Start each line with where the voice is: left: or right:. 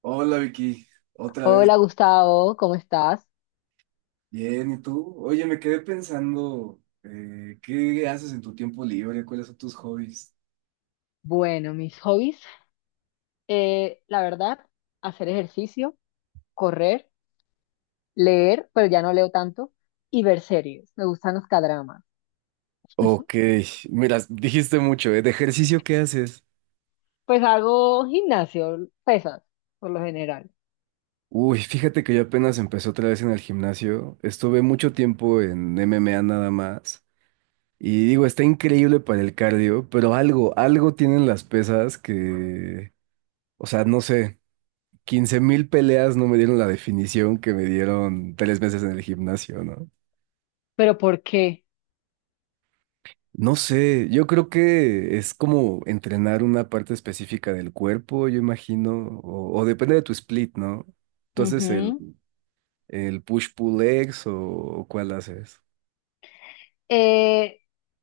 right: Hola Vicky, otra vez.
left: Hola Gustavo, ¿cómo estás?
right: Bien, ¿y tú? Oye, me quedé pensando, ¿qué haces en tu tiempo libre? ¿Cuáles son tus hobbies?
left: Bueno, mis hobbies, la verdad, hacer ejercicio, correr, leer, pero ya no leo tanto, y ver series. Me gustan los cadramas.
right: Ok, mira, dijiste mucho, ¿eh? ¿De ejercicio qué haces?
left: Pues hago gimnasio, pesas, por lo general.
right: Uy, fíjate que yo apenas empecé otra vez en el gimnasio. Estuve mucho tiempo en MMA nada más. Y digo, está increíble para el cardio, pero algo tienen las pesas que, o sea, no sé, 15,000 peleas no me dieron la definición que me dieron 3 meses en el gimnasio, ¿no?
left: ¿Pero por qué?
right: No sé, yo creo que es como entrenar una parte específica del cuerpo, yo imagino, o depende de tu split, ¿no? ¿Tú haces el,
left: Ujú.
right: el push-pull legs o cuál haces?
left: Eh,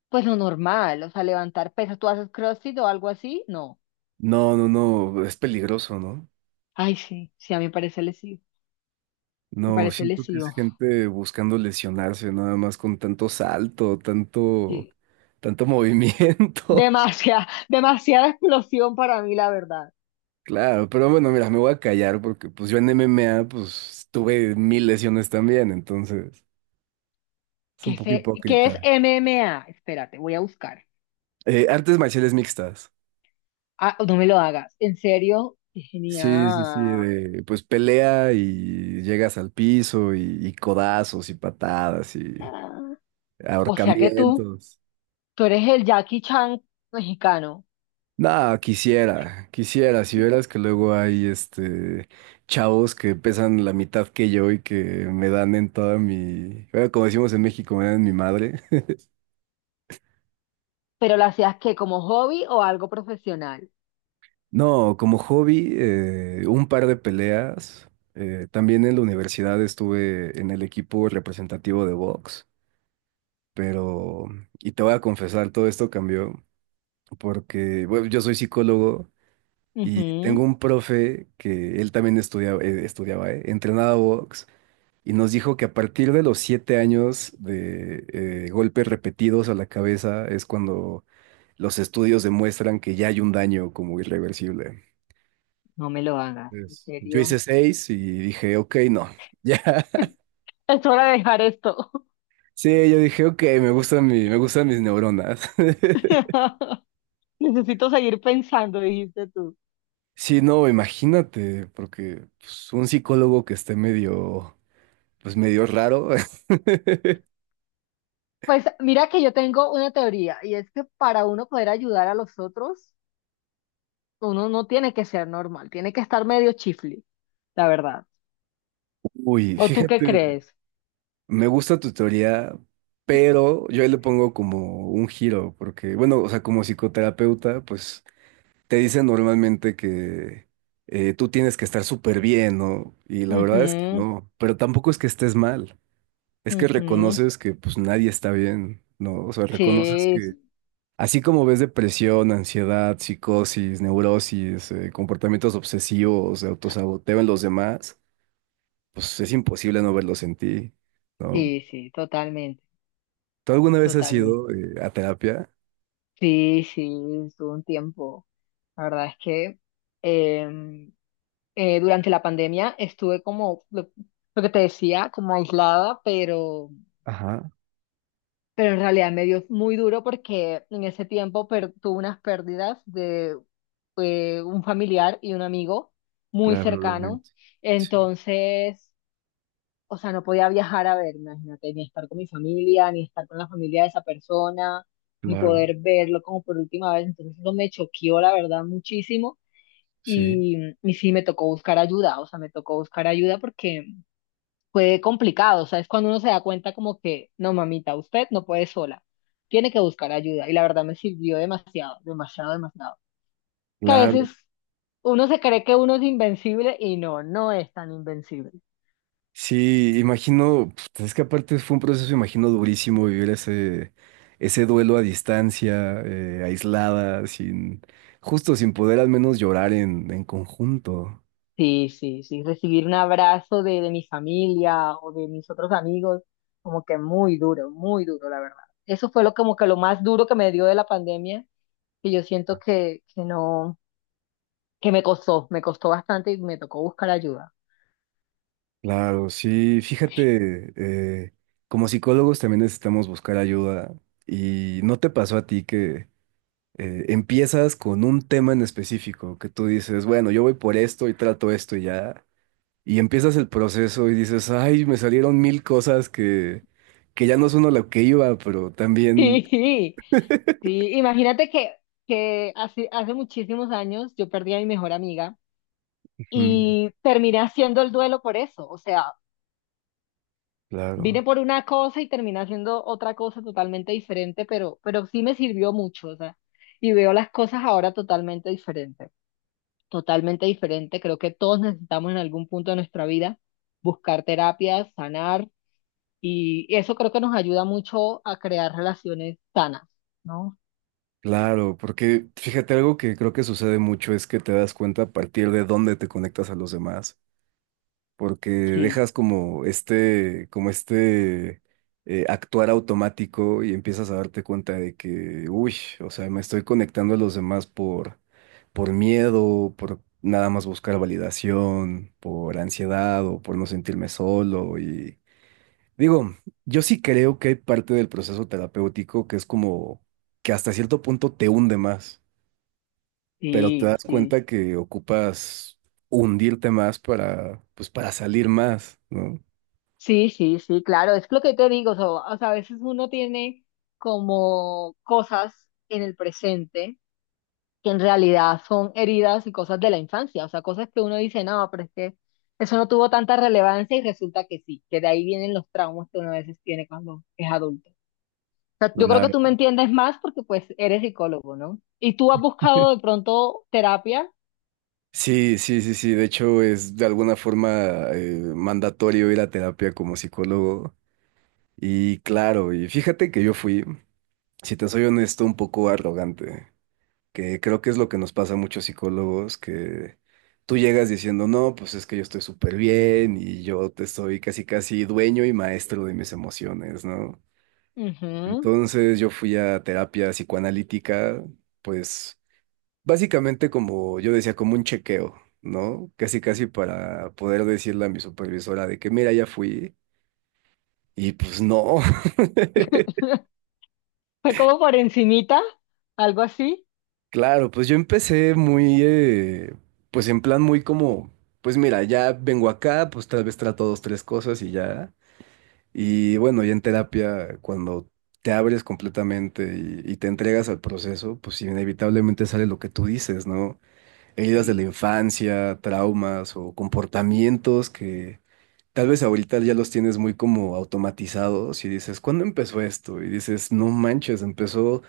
left: pues lo normal, o sea, levantar pesas. ¿Tú haces CrossFit o algo así? No.
right: No, no, no, es peligroso, ¿no?
left: Ay, sí, sí, a mí me parece lesivo. Me
right: No,
left: parece
right: siento que es
left: lesivo.
right: gente buscando lesionarse nada más con tanto salto, tanto,
left: Sí.
right: tanto movimiento.
left: Demasiada, demasiada explosión para mí, la verdad.
right: Claro, pero bueno, mira, me voy a callar porque pues yo en MMA pues tuve mil lesiones también, entonces es
left: ¿Qué
right: un
left: es,
right: poco
left: qué es
right: hipócrita.
left: MMA? Espérate, voy a buscar.
right: Artes marciales mixtas.
left: Ah, no me lo hagas. ¿En serio? Qué
right: Sí, sí, sí,
left: genial.
right: de pues pelea y llegas al piso y codazos y patadas y
left: Ah. O sea que tú,
right: ahorcamientos.
left: tú eres el Jackie Chan mexicano,
right: No, quisiera, quisiera, si vieras que luego hay este chavos que pesan la mitad que yo y que me dan en toda mi, bueno, como decimos en México, me dan en mi madre.
left: pero lo hacías que como hobby o algo profesional.
right: No, como hobby, un par de peleas. También en la universidad estuve en el equipo representativo de box. Pero, y te voy a confesar, todo esto cambió porque, bueno, yo soy psicólogo y tengo
left: Ujú.
right: un profe que él también estudiaba, entrenaba box y nos dijo que a partir de los 7 años de golpes repetidos a la cabeza es cuando los estudios demuestran que ya hay un daño como irreversible.
left: No me lo hagas, en
right: Yo hice
left: serio.
right: seis y dije, ok, no, ya.
left: Es hora de dejar esto.
right: Sí, yo dije, ok, me gustan mis neuronas.
left: Necesito seguir pensando, dijiste tú.
right: Sí, no, imagínate, porque pues, un psicólogo que esté medio, pues medio raro.
left: Pues mira que yo tengo una teoría y es que para uno poder ayudar a los otros, uno no tiene que ser normal, tiene que estar medio chifli, la verdad.
right: Uy,
left: ¿O tú qué
right: fíjate,
left: crees?
right: me gusta tu teoría, pero yo ahí le pongo como un giro, porque, bueno, o sea, como psicoterapeuta, pues te dicen normalmente que tú tienes que estar súper bien, ¿no? Y la verdad es que
left: Ujú,
right: no, pero tampoco es que estés mal, es que
left: ujú.
right: reconoces que pues nadie está bien, ¿no? O sea, reconoces.
left: Sí, sí,
right: Así como ves depresión, ansiedad, psicosis, neurosis, comportamientos obsesivos, autosaboteo en los demás, pues es imposible no verlos en ti, ¿no?
left: sí, sí, totalmente,
right: ¿Tú alguna vez has
left: totalmente.
right: ido a terapia?
left: Sí, sí, estuvo un tiempo. La verdad es que em, durante la pandemia estuve como, lo que te decía, como aislada, pero,
right: Ajá,
left: pero en realidad me dio muy duro porque en ese tiempo tuve unas pérdidas de un familiar y un amigo muy
right: claro,
left: cercano.
right: lamento. Sí,
left: Entonces, o sea, no podía viajar a ver, imagínate, ni estar con mi familia, ni estar con la familia de esa persona, ni
right: claro,
left: poder verlo como por última vez. Entonces, eso me choqueó, la verdad, muchísimo.
right: sí.
left: Y, y sí, me tocó buscar ayuda, o sea, me tocó buscar ayuda porque fue complicado, o sea, es cuando uno se da cuenta como que, no, mamita, usted no puede sola, tiene que buscar ayuda. Y la verdad me sirvió demasiado, demasiado, demasiado, que a
right: Claro.
left: veces uno se cree que uno es invencible y no, no es tan invencible.
right: Sí, imagino, pf, es que aparte fue un proceso, imagino, durísimo vivir ese, duelo a distancia, aislada, sin, justo sin poder al menos llorar en conjunto.
left: Sí, sí, sí. Recibir un abrazo de mi familia o de mis otros amigos, como que muy duro, la verdad. Eso fue lo como que lo más duro que me dio de la pandemia, que yo siento que no, que me costó bastante y me tocó buscar ayuda.
right: Claro, sí, fíjate, eh, como psicólogos también necesitamos buscar ayuda y ¿no te pasó a ti que empiezas con un tema en específico, que tú dices, bueno, yo voy por esto y trato esto y ya, y empiezas el proceso y dices, ay, me salieron mil cosas que ya no son a lo que iba, pero también...
left: Sí, sí. Imagínate que hace muchísimos años yo perdí a mi mejor amiga
right: Ujú.
left: y terminé haciendo el duelo por eso. O sea, vine
right: Claro,
left: por una cosa y terminé haciendo otra cosa totalmente diferente, pero sí me sirvió mucho, o sea, y veo las cosas ahora totalmente diferente, totalmente diferente. Creo que todos necesitamos en algún punto de nuestra vida buscar terapias, sanar, y eso creo que nos ayuda mucho a crear relaciones sanas, ¿no?
right: claro, porque fíjate algo que creo que sucede mucho es que te das cuenta a partir de dónde te conectas a los demás. Porque
left: Sí,
right: dejas como este, actuar automático y empiezas a darte cuenta de que, uy, o sea, me estoy conectando a los demás por miedo, por nada más buscar validación, por ansiedad o por no sentirme solo. Y digo, yo sí creo que hay parte del proceso terapéutico que es como que hasta cierto punto te hunde más, pero te
left: sí,
right: das
left: sí.
right: cuenta que ocupas hundirte más para, pues, para salir más, ¿no?
left: Sí, sí, sí, claro, es lo que te digo, o sea, a veces uno tiene como cosas en el presente que en realidad son heridas y cosas de la infancia, o sea, cosas que uno dice, no, pero es que eso no tuvo tanta relevancia y resulta que sí, que de ahí vienen los traumas que uno a veces tiene cuando es adulto. O sea, yo creo que
right: Claro.
left: tú me entiendes más porque pues eres psicólogo, ¿no? Y tú has buscado de pronto terapia.
right: Sí, sí, sí, sí. De hecho, es de alguna forma mandatorio ir a terapia como psicólogo. Y claro, y fíjate que yo fui, si te soy honesto, un poco arrogante, que creo que es lo que nos pasa a muchos psicólogos, que tú llegas diciendo, no, pues es que yo estoy súper bien y yo te estoy casi, casi dueño y maestro de mis emociones, ¿no?
left: Ujú.
right: Entonces yo fui a terapia psicoanalítica, pues básicamente, como yo decía, como un chequeo, ¿no? Casi, casi para poder decirle a mi supervisora de que, mira, ya fui. Y pues no.
left: Fue como por encimita, algo así.
right: Claro, pues yo empecé muy, pues en plan muy como, pues mira, ya vengo acá, pues tal vez trato dos, tres cosas y ya. Y bueno, ya en terapia, cuando te abres completamente y te entregas al proceso, pues inevitablemente sale lo que tú dices, ¿no? Heridas de la
left: Sí.
right: infancia, traumas o comportamientos que... Tal vez ahorita ya los tienes muy como automatizados y dices, ¿cuándo empezó esto? Y dices, no manches, empezó,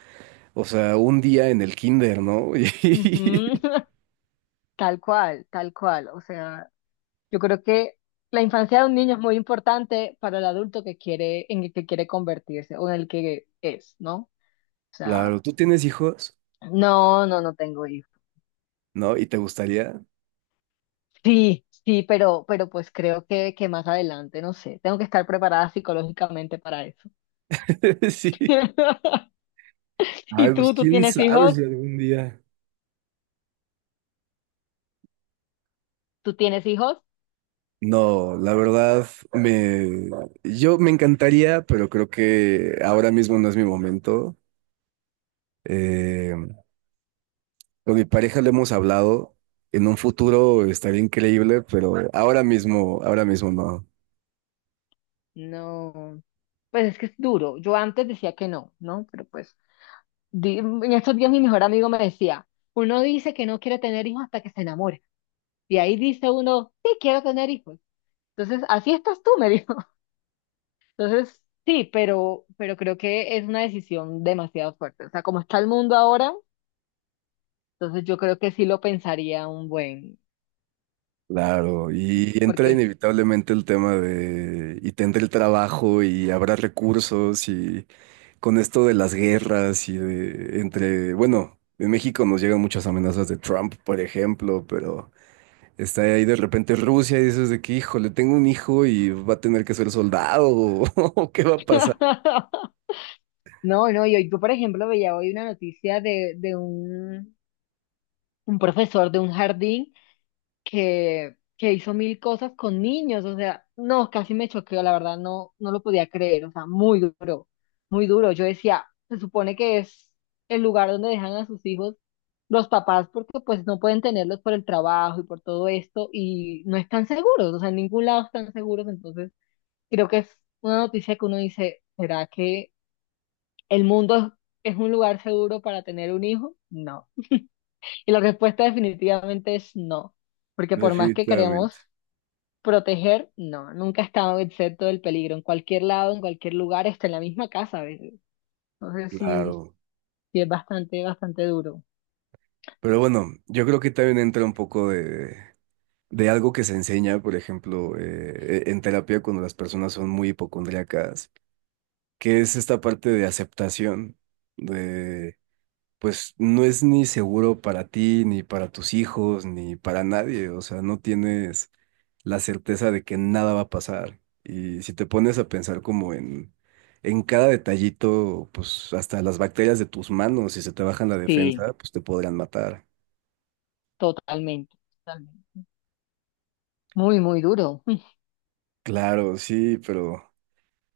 right: o sea, un día en el kinder, ¿no?
left: Ujú.
right: Y
left: Tal cual, o sea, yo creo que la infancia de un niño es muy importante para el adulto que quiere, en el que quiere convertirse o en el que es, ¿no? O sea,
right: claro, ¿tú tienes hijos?
left: no, no, no tengo hijos.
right: ¿No? ¿Y te gustaría?
left: Sí, sí, pero pues creo que más adelante, no sé, tengo que estar preparada psicológicamente para eso.
right: Sí. Ay,
left: ¿Y
right: pues
left: tú
right: quién
left: tienes
right: sabe
left: hijos?
right: si algún día.
left: ¿Tú tienes hijos?
right: No, la verdad, me, yo me encantaría, pero creo que ahora mismo no es mi momento. Eh, con mi pareja le hemos hablado. En un futuro estaría increíble, pero ahora mismo no.
left: No. Pues es que es duro. Yo antes decía que no, ¿no? Pero pues en estos días mi mejor amigo me decía, uno dice que no quiere tener hijos hasta que se enamora. Y ahí dice uno, sí, quiero tener hijos. Entonces, así estás tú, me dijo. Entonces, sí, pero creo que es una decisión demasiado fuerte. O sea, como está el mundo ahora, entonces yo creo que sí lo pensaría un buen,
right: Claro, y entra
left: porque...
right: inevitablemente el tema de, y tendré el trabajo y habrá recursos y con esto de las guerras y de, entre, bueno, en México nos llegan muchas amenazas de Trump, por ejemplo, pero está ahí de repente Rusia y dices de que, híjole, tengo un hijo y va a tener que ser soldado o qué va a pasar.
left: No, no, yo por ejemplo veía hoy una noticia de un, profesor de un jardín que hizo mil cosas con niños, o sea, no, casi me choqueó, la verdad, no, no lo podía creer, o sea, muy duro, muy duro. Yo decía, se supone que es el lugar donde dejan a sus hijos los papás porque pues no pueden tenerlos por el trabajo y por todo esto y no están seguros, o sea, en ningún lado están seguros, entonces creo que es una noticia que uno dice, ¿será que el mundo es un lugar seguro para tener un hijo? No. Y la respuesta definitivamente es no, porque por más que queremos
right: Definitivamente,
left: proteger, no, nunca he estado exento del peligro. En cualquier lado, en cualquier lugar, hasta en la misma casa a veces. Entonces sí,
right: claro.
left: sí es bastante, bastante duro.
right: Pero bueno, yo creo que también entra un poco de, algo que se enseña, por ejemplo, en terapia cuando las personas son muy hipocondríacas, que es esta parte de aceptación, de pues no es ni seguro para ti, ni para tus hijos, ni para nadie, o sea, no tienes la certeza de que nada va a pasar. Y si te pones a pensar como en, cada detallito, pues hasta las bacterias de tus manos, si se te bajan la
left: Sí,
right: defensa, pues te podrían matar.
left: totalmente, totalmente. Muy, muy duro.
right: Claro, sí,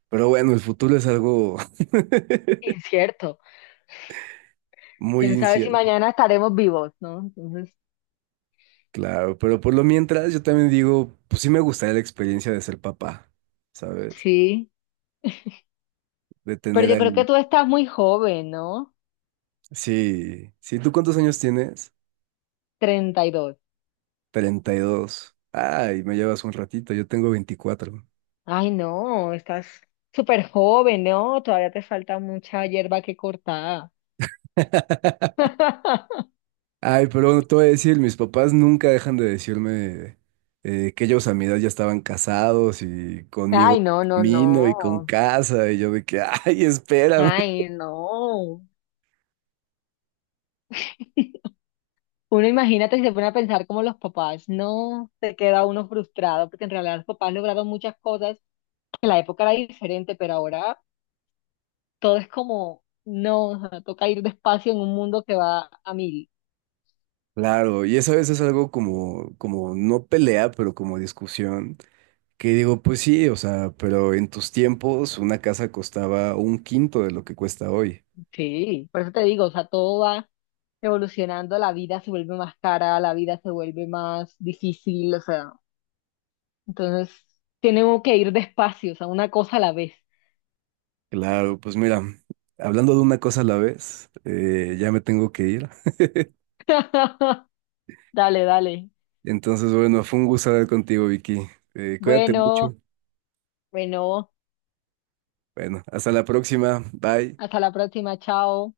right: pero bueno, el futuro es algo
left: Incierto.
right: muy
left: Quién sabe si
right: inicial,
left: mañana estaremos vivos, ¿no? Entonces,
right: claro, pero por lo mientras yo también digo, pues sí me gustaría la experiencia de ser papá, ¿sabes?
left: sí.
right: De
left: Pero
right: tener
left: yo creo que
right: ahí.
left: tú estás muy joven, ¿no?
right: Sí, sí, ¿tú cuántos años tienes?
left: 32.
right: 32. Ay, me llevas un ratito, yo tengo 24.
left: Ay, no, estás súper joven, ¿no? Todavía te falta mucha hierba que cortar.
right: Ay, pero bueno, te voy a decir, mis papás nunca dejan de decirme que ellos a mi edad ya estaban casados y conmigo
left: Ay, no, no,
right: camino y con
left: no.
right: casa, y yo de que, ay, espérame.
left: Ay, no. Uno imagínate si se pone a pensar como los papás, no se queda uno frustrado, porque en realidad los papás lograron muchas cosas, que la época era diferente, pero ahora todo es como, no, o sea, toca ir despacio en un mundo que va a mil.
right: Claro, y eso a veces es algo como no pelea, pero como discusión. Que digo, pues sí, o sea, pero en tus tiempos una casa costaba un quinto de lo que cuesta hoy.
left: Sí, por eso te digo, o sea, todo va evolucionando, la vida se vuelve más cara, la vida se vuelve más difícil, o sea, entonces tenemos que ir despacio, o sea, una cosa a la vez.
right: Claro, pues mira, hablando de una cosa a la vez, ya me tengo que ir.
left: Dale, dale.
right: Entonces, bueno, fue un gusto hablar contigo, Vicky. Cuídate mucho.
left: Bueno, bueno,
right: Bueno, hasta la próxima. Bye.
left: hasta la próxima, chao.